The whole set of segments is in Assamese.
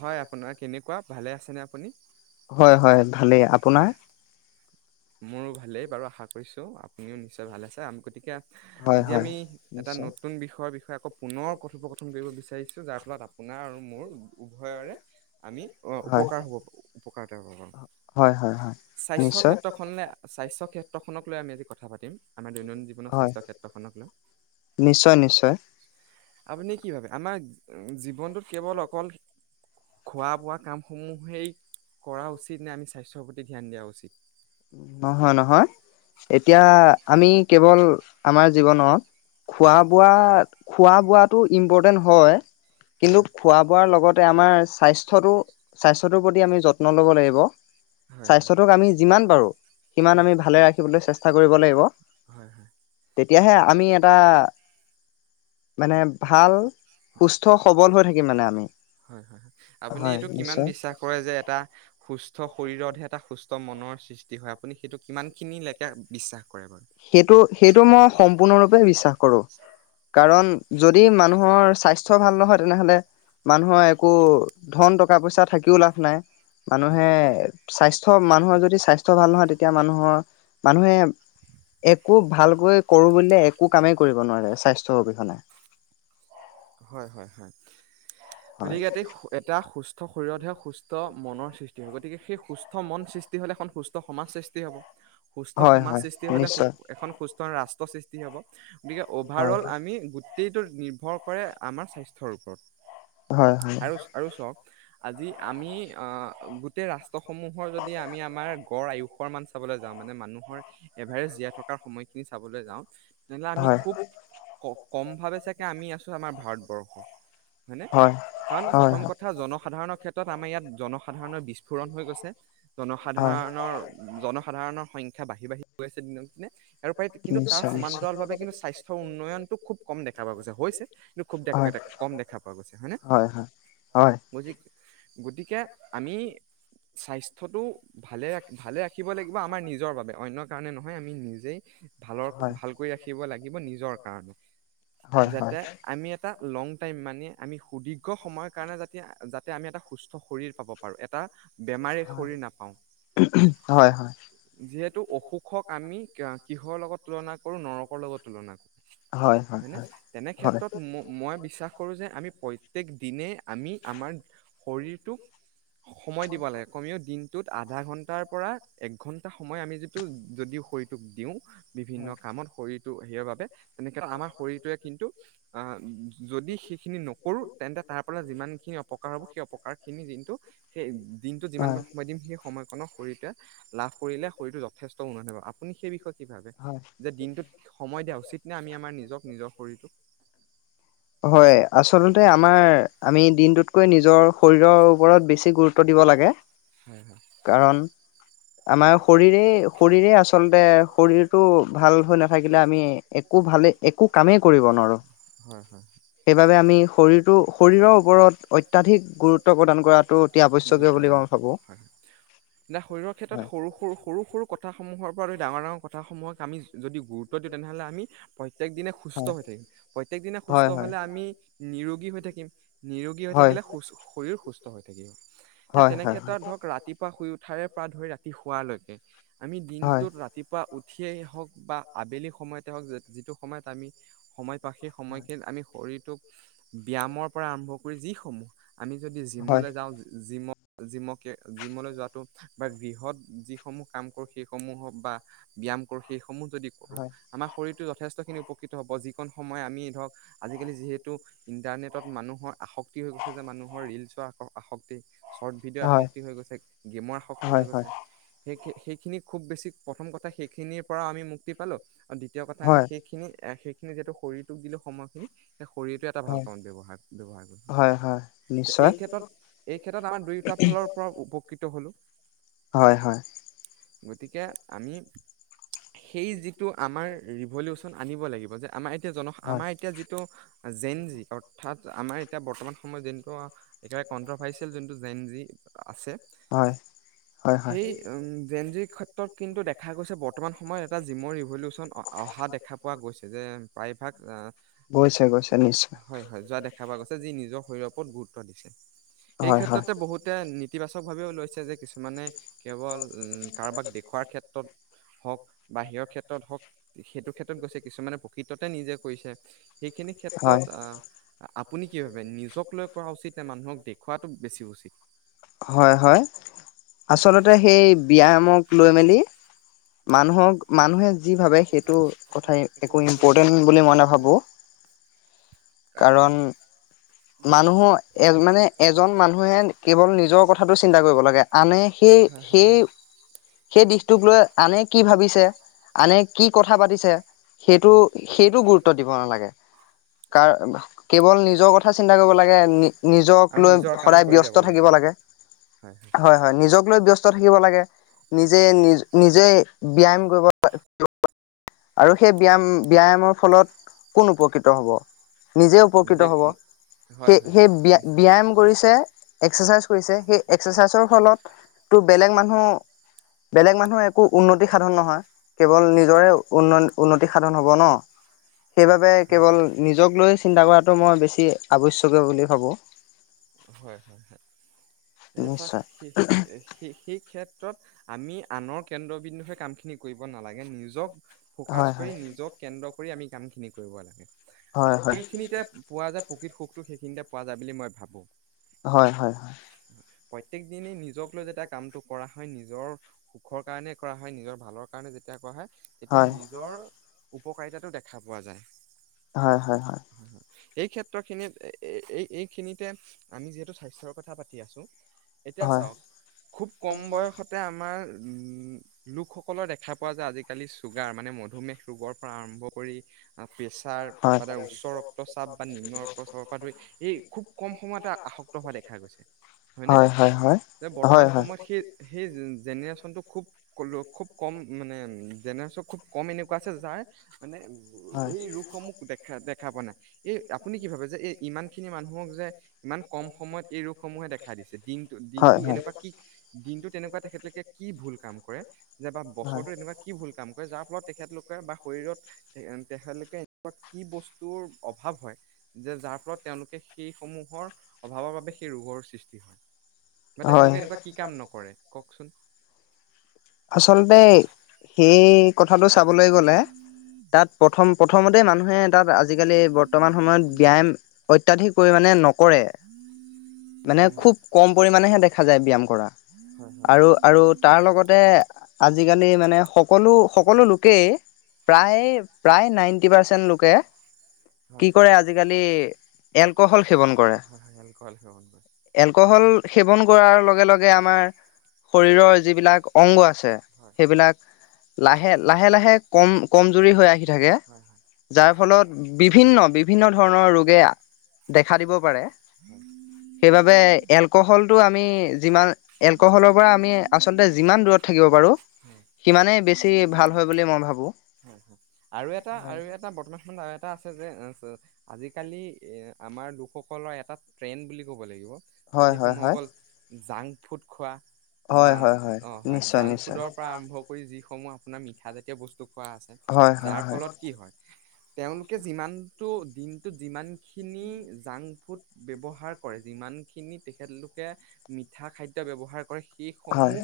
হয় আপোনাৰ কেনেকুৱা ভালে আছেনে আপুনি? হয় হয় ভালেই আপোনাৰ আহ', মোৰো ভালেই বাৰু আশা কৰিছোঁ আপুনিও নিশ্চয় ভাল আছে? আমি গতিকে হয় আজি হয় আমি এটা নিশ্চয় নতুন বিষয়ৰ বিষয়ে। আকৌ পুনৰ কথোপকথন কৰিব বিচাৰিছো যাৰ ফলত আপোনাৰ আৰু মোৰ উভয়ৰে আমি অহ ', হয় উপকাৰ হ'ব পো উপকাৰ হ'ব। হয় হয় হয় স্বাস্থ্যৰ নিশ্চয় ক্ষেত্ৰত তই শুননা স্বাস্থ্য ক্ষেত্ৰখনক লৈ আমি আজি কথা পাতিম আমাৰ দৈনন্দিন জীৱনৰ হয় স্বাস্থ্য ক্ষেত্ৰখনক লৈ। নিশ্চয় নিশ্চয় আপুনি কি ভাবে আমাৰ জীৱনটোত কেৱল অকল খোৱা বোৱা কামসমূহেই কৰা উচিত নে আমি স্বাস্থ্যৰ প্ৰতি ধ্যান দিয়া উচিত। নহয়-নহয়। এতিয়া আমি কেৱল আমাৰ। জীৱনত খোৱা বোৱা খোৱা বোৱাটো ইম্পৰ্টেণ্ট হয়। কিন্তু হয় খোৱা বোৱাৰ লগতে আমাৰ স্বাস্থ্যটো - স্বাস্থ্যটোৰ প্ৰতি আমি যত্ন ল'ব লাগিব। হয় হয়। স্বাস্থ্যটোক আমি ইমান হয় বাৰো সিমান আমি ভালে ৰাখিবলৈ চেষ্টা কৰিব লাগিব। হয় হয় তেতিয়াহে আমি এটা মানে ভাল সুস্থ সবল হৈ থাকিম মানে আমি হয় হয় আপুনি হয়', এইটো কিমান নিশ্চয়',। বিশ্বাস কৰে যে এটা সুস্থ শৰীৰতহে এটা সুস্থ মনৰ সৃষ্টি হয় আপুনি সেইটো কিমানখিনিলৈকে বিশ্বাস। কৰে বাৰু সেইটো-সেইটো মই সম্পূৰ্ণৰূপে বিশ্বাস। কৰো কাৰণ যদি মানুহৰ স্বাস্থ্য ভাল নহয় তেনেহলে মানুহৰ একো ধন টকা পইচা থাকিও লাভ নাই। মানুহে স্বাস্থ্য মানুহৰ যদি স্বাস্থ্য ভাল নহয় তেতিয়া মানুহৰ -মানুহে একো ভালকৈ কৰো বুলিলে একো কামে কৰিব নোৱাৰে স্বাস্থ্যৰ অবিহনে। হয় হয় হয় হয়, গতিকে এতি এটা সুস্থ। সুস্থ শৰীৰতহে সুস্থ মনৰ সৃষ্টি হয় গতিকে সেই সুস্থ মন সৃষ্টি হ'লে এখন সুস্থ সমাজ সৃষ্টি হ'ব। সুস্থ হয়, সমাজ হয়, সৃষ্টি হলে সু নিশ্চয় এখন সুস্থ সুস্থ ৰাষ্ট্ৰ সৃষ্টি হ'ব। গতিকে অভাৰ হয়, অল আমি গো গোটেইটো নিৰ্ভৰ কৰে আমাৰ স্বাস্থ্যৰ ওপৰত। হয়, হয়, আৰু -আৰু চওক আজি আমি আহ', গোটেই ৰাষ্ট্ৰসমূহৰ যদি আমি আমাৰ গড় আয়ুসৰ মান চাবলৈ যাওঁ মানে মানুহৰ এভাৰেষ্ট জীয়াই থকাৰ সময়খিনি চাবলৈ যাওঁ। যেনে আমি হয়, খুব কওঁ কম ভাৱে চাগে আমি আছো আমাৰ ভাৰতবৰ্ষ। হয়নে হয়। কাৰণ হয়, প্ৰথম কথা জনসাধাৰণৰ ক্ষেত্ৰত ত', আমাৰ ইয়াত জনসাধাৰণৰ বিস্ফোৰণ হৈ গৈছে। হয়, জনসাধাৰণৰ জন সাধাৰণৰ সংখ্যা বাঢ় বাঢ়ি গৈ আছে দিনক দিনে আৰু উপ কিন্তু তাৰ নিশ্চয়, সমান নিশ্চয়, ভ কিন্তু স্বাস্থ্যৰ উন্নয়নতটো খুব কম দেখা পোৱা গৈছে হৈছে কিন্তু খুব হয়, কম দেখা পোৱা গৈছে। হয়নে? হয়, হয়। হয়, বুি গতিকে আমি স্বাস্থ্যটো ভালে ভালে ৰাখিব লাগিব আমাৰ নিজৰ বাবে, অন্য কাৰণে নহয় আমি নিজেই ভালৰ, হয়, ভাল কৰি লাগিব নিয়ৰ কাৰনে, হয়, যাতে হয়, আমি এতা এটা লং টাইম মানে, আমি সুদীৰ্ঘ সময়ৰ কাৰণে যা যাতে আমি এটা সুস্থ শৰীৰ পাব পাৰো। এটা বেমাৰে হয়, খৰি নাপাওঁ। হয়। হয় যিহেত টো অসুখক আমি কিহৰ লগত তুলনা কৰো নৰ কৰ লগত তুলনা হয় নে! তেনে হয় ক্ষেত্ৰত ম মই বিশ্বাস কৰো যে আমি প্ৰত্যেক দিনেই আমি আমাৰ শৰীৰটোক সময় দিব লাগে। কমেও দিন টোত আধা ঘন্টাৰ পৰা এক ঘন্টা সময় আমি যিটো যদিও শৰীৰটোক দিওঁ বিভিন্ন কামত শৰীৰ টো সেই বাবে তেনেকে আমাৰ শৰীৰটোৱে কিন্তু আহ যদি সেইখিনি নকৰোঁ তেন্তে তাৰ পৰা যিমানখিনি অপকাৰ হ'ব সেই অপকাৰখিনি যোনটো সেই দিনটোত হয় যিমানকণ সময় দিম সেই সময়কণক শৰীৰটোৱে লাভ কৰিলে শৰীৰটো যথেষ্ট উন্নত হ'ব। আপুনি সেই বিষয়ে কি ভাবে, হয় যে দিনটোত সময় দিয়া উচিত নে আমি আমাৰ নিজক নিজৰ শৰীৰটোক হয়। আচলতে আমাৰ আমি দিনটোতকৈ নিজ নিজৰ শৰীৰৰ ওপৰত বেছি গুৰুত্ব দিব লাগে, হয় হয় কাৰণ আমাৰ শৰীৰেই শৰীৰেই আচলতে শৰীৰটো ভাল হৈ নাথাকিলে আমি একো ভালেই একো কামেই কৰিব নোৱাৰো, হয় হয় সেইবাবে আমি শৰীৰটো শৰীৰৰ ওপৰত অত্যাধিক গুৰুত্ব প্ৰদান কৰাটো অতি আৱশ্যকীয় গুৰুত্ব বুলি প্ৰদান মই কৰোঁ ভাবো। হয় হয় এতিয়া শৰীৰৰ ক্ষেত্ৰত সৰু-সৰু সৰু-সৰু কথাসমূহৰ পৰা ডাঙৰ ডাঙৰ কথামূহক আমি যদি গুৰুত্ব দিওঁ তেনে হ'লে আমি প্ৰ ত্যেক দিনে সুস্থ হয় হৈ থাকিম প্ৰত্যেক দিনে সুস্থ হয় হলে, আমি নিৰোগী হৈ থাকিম। নিৰোগী হৈ হয় থাকিলে, সু শৰীৰ সুস্থ হৈ থাকিব। হয় তেনে হয় ক্ষেত্ৰত হয় ধৰক ৰাতিপুৱা শুই উঠ শাৰে পৰা ধৰি ৰাতি শোৱালৈকে আমি দিনটোত ৰাতিপুৱা উঠ ঠিয়েই হওঁক বা আবেলি সময়তে হওঁক যিটো সময়ত আমি সময় বা সেই সময়খিনিত আমি শৰীৰ টোক ব্যায়ামৰ পৰা আৰম্ভ কৰি যি সমূহ আমি যদি হয় জিমলৈ যাওঁ জিমত জিমকে জিমলৈ যোৱাটো বা গৃহত যি সমূহ কাম কৰো সেই সমূহক বা ব্যায়াম কৰো সেই সমূহ যদি কৰো হয় আমাৰ শৰীৰ টো যথেষ্ট খিনি উপকৃত হ'ব যিকণ সময় আমি ধৰক আজিকালি যিহেতু ইন্টাৰনেটত মানুহৰ আষ ক্টি হৈ গৈছে যে মানুহৰ ৰীলছ আসক্তি শৰ্ট হয় ভিডিঅ' হয় হয় আসক্তি হৈ গৈছে গেমৰ সী হৈ হয় হয় গৈছে সেই সেইখিনি খুব বেছি প্ৰথম কথা সেইখিনিৰ পৰা আমি মুক্তি পালো আৰু দ্বিতীয় কথা আমি হয় সেইখিনি সিহেত শৰীৰটোক দিলে সময়খিনি শৰীৰটোৱে এটা ভাল হয় কামত ব্যৱহাৰ ব্যৱহাৰ হয় হয় কৰি নিশ্চয় এই ক্ষেত্ৰত এই ক্ষেত্ৰত আমাৰ দুয়োটা ফালৰ পৰা উপকৃত হ'লোঁ হয় হয় গতিকে আমি সেই যিটো আমাৰ ৰিভলিউচন আনিব লাগিব যে আমাৰ এতিয়া জন হয় আমাৰ এতিয়া যিটো জেন জি অৰ্থাৎ আমাৰ এতিয়া বৰ্তমান সময়ত যোনু একেবাৰে কণ্ট্ৰভাৰ্চিয়েল যোনটো জেন জি আছে হয় হয় হয় সেই উম জেন জিৰ ক্ষেত্ৰত কিন্তু দেখা গৈছে বৰ্তমান সময়ত এটা জিমৰ ৰিভলিউচন অহা দেখা পোৱা গৈছে যে প্ৰায়ভাগ গৈছে গৈছে নিশ্চয় হয় হয় যোৱা দেখা পোৱা গৈছে যি নিজৰ শৰীৰৰ ওপৰত গুৰুত্ব দিছে সেই হয় হয় ক্ষেত্ৰতে বহুতে নতিবাচক ভাবিও লৈছে যে মানে কেৱল কাৰোবাক দেখুওৱাৰ ক্ষেত্ৰত হওক বাাহিৰৰ ক্ষেত্ৰত হওক সেইটো ক্ষেত্ৰত গৈছে কিছুমানে প্ৰকৃততে নিজে কৰিছে সেইখিনি হয় ক্ষেত্ৰত আপুনি কি ভাবে নিজক লৈ কৰা উচিত ন মানুহক দেখওুৱটো বেছি উচিত হয় হয় আচলতে সেই ব্য্ায়ামক লৈ মেলি মানুহক মানুহে যি ভাবে সেইটো কথাই একো ইম্পৰ্টেণ্ট বুলি মই নাভাবো কাৰণ মানুহৰ এ মানে এজন মানুহে কেৱল নিজৰ কথা চিন্তা কৰিব লাগে মানে সেই, হয় হয় সেই, হয় সেই দিশটোক লৈ আনে কি ভাবিছে, আনে কি কথা পাতিছে সেইটো, সেইটো গুৰুত্ব দিব নালাগে, কাৰ, কেৱল নিজৰ কথা চিন্তা কৰিব লাগে, নি, নিজক আৰু লৈ নিজৰ কাম সদায় কৰি যাব ব্যস্ত থাকিব লাগে। [inaudible] হয় হয় নিজক লৈ ব্যস্ত থাকিব লাগে, নিজে, নিজ, নিজে ব্যায়াম কৰিব আৰু সেই ব্যায়াম, ব্য ব্যায়ামৰ ফলত কোন উপকৃত হ'ব? নিজে উপকৃত হ'ব। হয় সেই, হয় সেই নিশ্চয় ব্যায়াম কৰিছে, এক্সাৰচাইজ কৰিছে, সেই এক্সাৰচাইজৰ ফলত বেলেগ মানুহ, বেলেগ মানুহৰ একো উন্নতি সাধন নহয়। কেৱল নিজৰেই উন, উন্নতি সাধন হ'ব ন, সেইবাবে হয় কেৱল হয় নিজক লৈ চিন্তা কৰাটো মই বেছি আৱশ্যকীয় বুলি ভাবোঁ। হয় হয় হয়। এতিয়া চাওক নিশ্চয়। সেই সেই সেই ক্ষেত্ৰত আমি আনৰ কেন্দ্ৰবিন্দুে কাম খিনি কৰিব নালাগে, নিজক ফ'কাচ হয় কৰি, হয় নিজক কেন্দ্ৰ কৰি আমি কাম খিনি কৰিব লাগে। হয় হয় আৰু সেইখিনিতে পোৱা যায় প্ৰকৃত সুখটো। সেইখিনিতে। পোৱা যায় বুলি মই ভাবোঁ। হয় হয় হয়। প্ৰত্যক দিনেই নিজক লৈ যেতিয়া কামটো কৰা হয়, নিজৰ সুখৰ কাৰণে কৰা হয়, নিজৰ ভালৰ কাৰণে যেতিয়া কৰা হয় এতিয়া হয় নিজৰ উপকাৰিতাাতো দেখা পোৱা যায়। হয় হয় হয়। এই ক্ষেত্ৰখিনিত, এই এইখিনিতে আমি যিহেতু স্বাস্থ্যৰ কথা পাতি আছোঁ এতিয়া হয় চাওক, খুব কম বয়সতে আমাৰ লোকসকলৰ দেখা পোৱা যায় আজিকালি চুগাৰ মানে মধুমেহ ৰোগৰ পৰা আৰম্ভ কৰি [inaudible] প্ৰেছাৰ হয় বা উচ্চ ৰক্তচাপ বা নিম্ন ৰক্তচাপৰ পৰা ধৰি এই খুব কম সময়তে আসক্ত হোৱা দেখা গৈছে, হয়নে? হয় হয় বৰ্তমান হয় হয় হয় সময়ত সেই, সেই, জেনেৰেছনটো খুব কম, খুব কম মানে জেনেৰেচনটো খুব কম এনেকুৱা আছে যাৰ মানে হয় এই ৰোগসমূহ দেখা, দেখা পোৱা নাই, এই আপুনি কি ভাবে যে এই ইমান খিনি মানুহক যে ইমান কম সময়ত এই ৰোগসমূহে দেখা দিছ, দিনটোত, হয় দিনটোত হয় এনেকুৱা কি দিনটোত এনেকুৱা, তেখেতলোকে কি ভুল কাম কৰে যে বা হয় বছৰটো এনেকুৱা কি ভুল কাম যাক তেওঁলোকে বা শৰীৰত তেখেতলোকে এনেকুৱা কি বস্তুৰ অভাৱ হয়, যে যাৰ ফলত তেওঁলোকে সেইসমূহৰ অভাৱৰ বাবে সেই ৰোগৰ সৃষ্টি হয়, বা হয় তেখেতলোকে এনেকুৱা কি কাম নকৰে? কওকচোন। আচলতে সেই কথাটো চাবলৈ গ'লে, তাত প্ৰথম প্ৰথমতে মানুহে তাত আজিকালি বৰ্তমান সময়ত ব্যায়াম ত্যধিক কৈ মানে নকৰে, মানে, হয় হয় খুব কম পৰিমাণেহে দেখা যায়, ব্যায়াম কৰা হয় হয় আৰু আৰু তাৰ লগত আজিকালি মানে সকলো, সকলো লোকেই, প্ৰায়, প্ৰায় নাইণ্টি পাৰ্চেণ্ট লোকে কি হয় কৰে আজিকালি এলকহল সেৱন কৰে, হয় হয় এলকহল সেৱন কৰে এলকহল সেৱন কৰাৰ লগে লগে আমাৰ শৰীৰৰ যিবিলাক অংগ আছে, হয় সেইবিলাক লাহে লাহে লাহে কম কমজুৰি হৈ আহি থাকে হয় হয় যাৰ ফলত বিভিন্ন বিভিন্ন ধৰণৰ ৰোগে দেখা দিব পাৰে হয় সেইবাবে এলকহলটো আমি যিমান এলকহলৰ পৰা আমি আচলতে যিমান দূৰত থাকিব পাৰো হয় সিমান বেছি ভাল হয় বুলি মই ভাবো হয় হয় আৰু এটা আৰু এটা বৰ্তমান সময়ত আৰু এটা আছে যে আজিকালি এ আমাৰ লোকসকলৰ এটা ট্ৰেণ্ড বুলি ক'ব লাগিব ত হয় হয় সেইসমূহ হয় হয় গল জাং ফুট খোৱা বা হয় হয় হয় নিশ্চয় নিশ্চয় অসম আপাৰ মঠা জাতীয় বস্তু ক আছে হয় হয় যাৰ হয় ফলত কি হয় তেওঁলোকে যিমানটো দিনটোত যিমান খিনি জাং ফুট ব্যৱহাৰ কৰে যিমানখিনি তেখেতলোকে মিঠা খাদ্য ব্যৱহাৰ কৰে সেই হয় সমূহ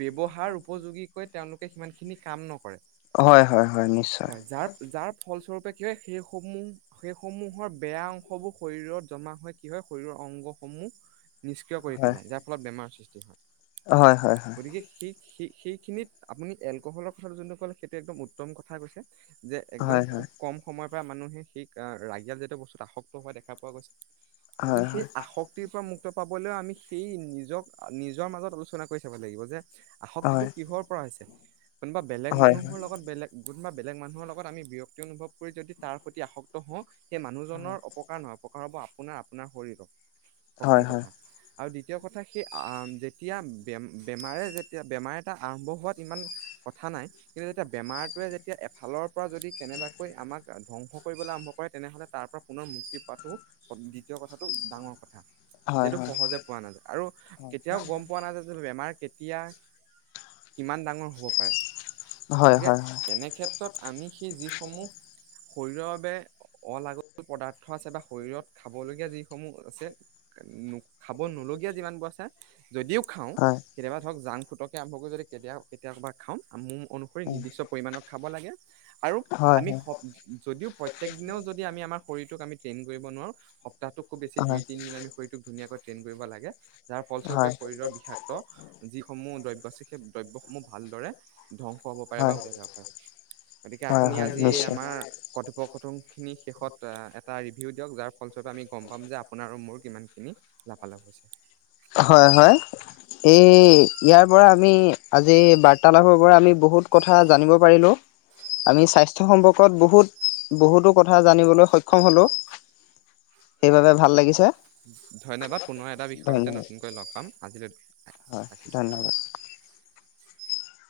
ব্যৱহাৰ উপযোগী তেওঁলোকে সিমান খিনি কাম নকৰে হয় হয় হয় নিশ্চয় হয় য যাৰ ফলস্বৰূপে কি হয় সেইসমূহ সেইসমূহৰ বেয়া অংশবোৰ শৰীৰত জমা হয় কি হয় শৰীৰৰ অংগসমূহ নিষ্ক্ৰিয় কৰি হয় পেলাই যাৰ ফলত বেমাৰ সৃষ্টি কি হয় হয় হয় গতিকে হি সী [unintelligible] সেইখিনিত আপুনি এলকহলৰ কথা যোনটো কলে সেইটো একদম উত্তম কথা কৈছে যে একদম হয় হয় খুব কম সময়ত মানুহে সেই ৰায়াত [unintelligible] যেতীয় বস্তুত আসক্ত হোৱা দেখা পোৱা গৈছে গতিকে হয় সেই হয় আসক্তিৰ পৰা মুক্ত পাব 'ও আমি সেই নিজক নিজৰ মাজত আলোচনা কৰি চাব লাগিব যে আসক্তিটো হয় কিহৰ চল কোনোবা বেলেগ হয় হয় মানুহৰ লগত বেলেগ বা বেলেগ মানুহৰ লগত আমি বি ব্যক্তি অনুভৱ কৰি যদি তাৰ প্ৰতি আসক্ত হওঁ সেই মানুহজনৰ অপকাৰ নহয় অপকাৰ হ'ব আপোনাৰ আপোনাৰ শৰীৰক প্ৰথম হয় কথা আৰু দ্বিতীয় কথা সেই যেতিয়া বে বেমাৰে যেতিয়া বেমাৰ এটা আৰম্ভ হোৱাত ইমান কথা নাই কিন্তু যেতিয়া বেমাৰটোৱে যেতিয়া এফালৰ পৰা যদি কেনেবাকৈ আমাক ধ্বংস কৰিবলৈ আৰম্ভ কৰে তেনেহ'লে তাৰ পৰা পুনৰ মুক্তি পোৱাটো দ্বিতীয় কথাটো ডাঙৰ কথা হয় হয় হয় যিহেটো সহজে পোৱা নাযায়, আৰু কেতিয়াও গম পোৱা নাযায় যে বেমাৰ। তিয়া। কিমান ডাঙৰ হ'ব পাৰে, হয় হয় হয় হয় গতিকে হয় তেনেক্ষেত্ৰত। আমি সেই যিসমূহ, শৰীৰৰ বাবে অলাগল পদাৰ্থ আছে বা শৰীৰত খাবলগীয়া যিসমূহ আছে [inaudible] খাব নলগীয়া যিমান বোৰ আছে, যদিও খাওঁ কেতিয়াবা ধৰক জাং ফুটকে আৰম্ভ কৰি যদি [unintelligible] খাম অনুসৰি নিৰ্দিষ্ট পৰিমাণৰ খাব লাগে, আৰু হয় আমি স যদিও প্ৰত্যেক দিনেও যদি আমি আমাৰ শৰীৰটোক আমি ট্ৰেইন কৰিব নোৱাৰোঁ, সপ্তাহটোক খুব বেছি দুই তিনিদিন আমি শৰীৰটোক ধুনীয়াকৈ। তেন কৰিব লাগে যাৰ ফলস্বৰূপে হয় শৰীৰৰ বিষাক্ত যিসমূহ দ্ৰব্য আছে সেই। দব্যসমূহ ভালদৰে। ধ্ববংস হব পাৰে বা হয় ওলাই যাব পাৰে। গতিকে হয় আপুনি হয় আজি নিশ্চয় আমাৰ কৰ্তৃপ। কথনখিনিৰ শেষত আ, এটা ৰিভিউ দিয়ক যাৰ ফলত স্বৰূপে আমি গম পাম যে আপোনাৰ আৰু মোৰ কিমান খিনি লাভ লাভ হৈছে। হয় হয়, এই ইয়াৰ পৰা আমি আজি বাৰ্তালাপৰ পৰা আমি বহুত কথা জানিব পাৰিলোঁ। আমি স্বাস্থ্য। স্বাস্থ্য সম্পৰ্কত বহুত, বহুতো কথা জানিবলৈ সক্ষম হ'লো, সেইবাবে ভাল লাগিছে ধন্যবাদ। কৈ লগ পাম আজিলৈ। হয় ৰাখিছোঁ। ধন্যবাদ।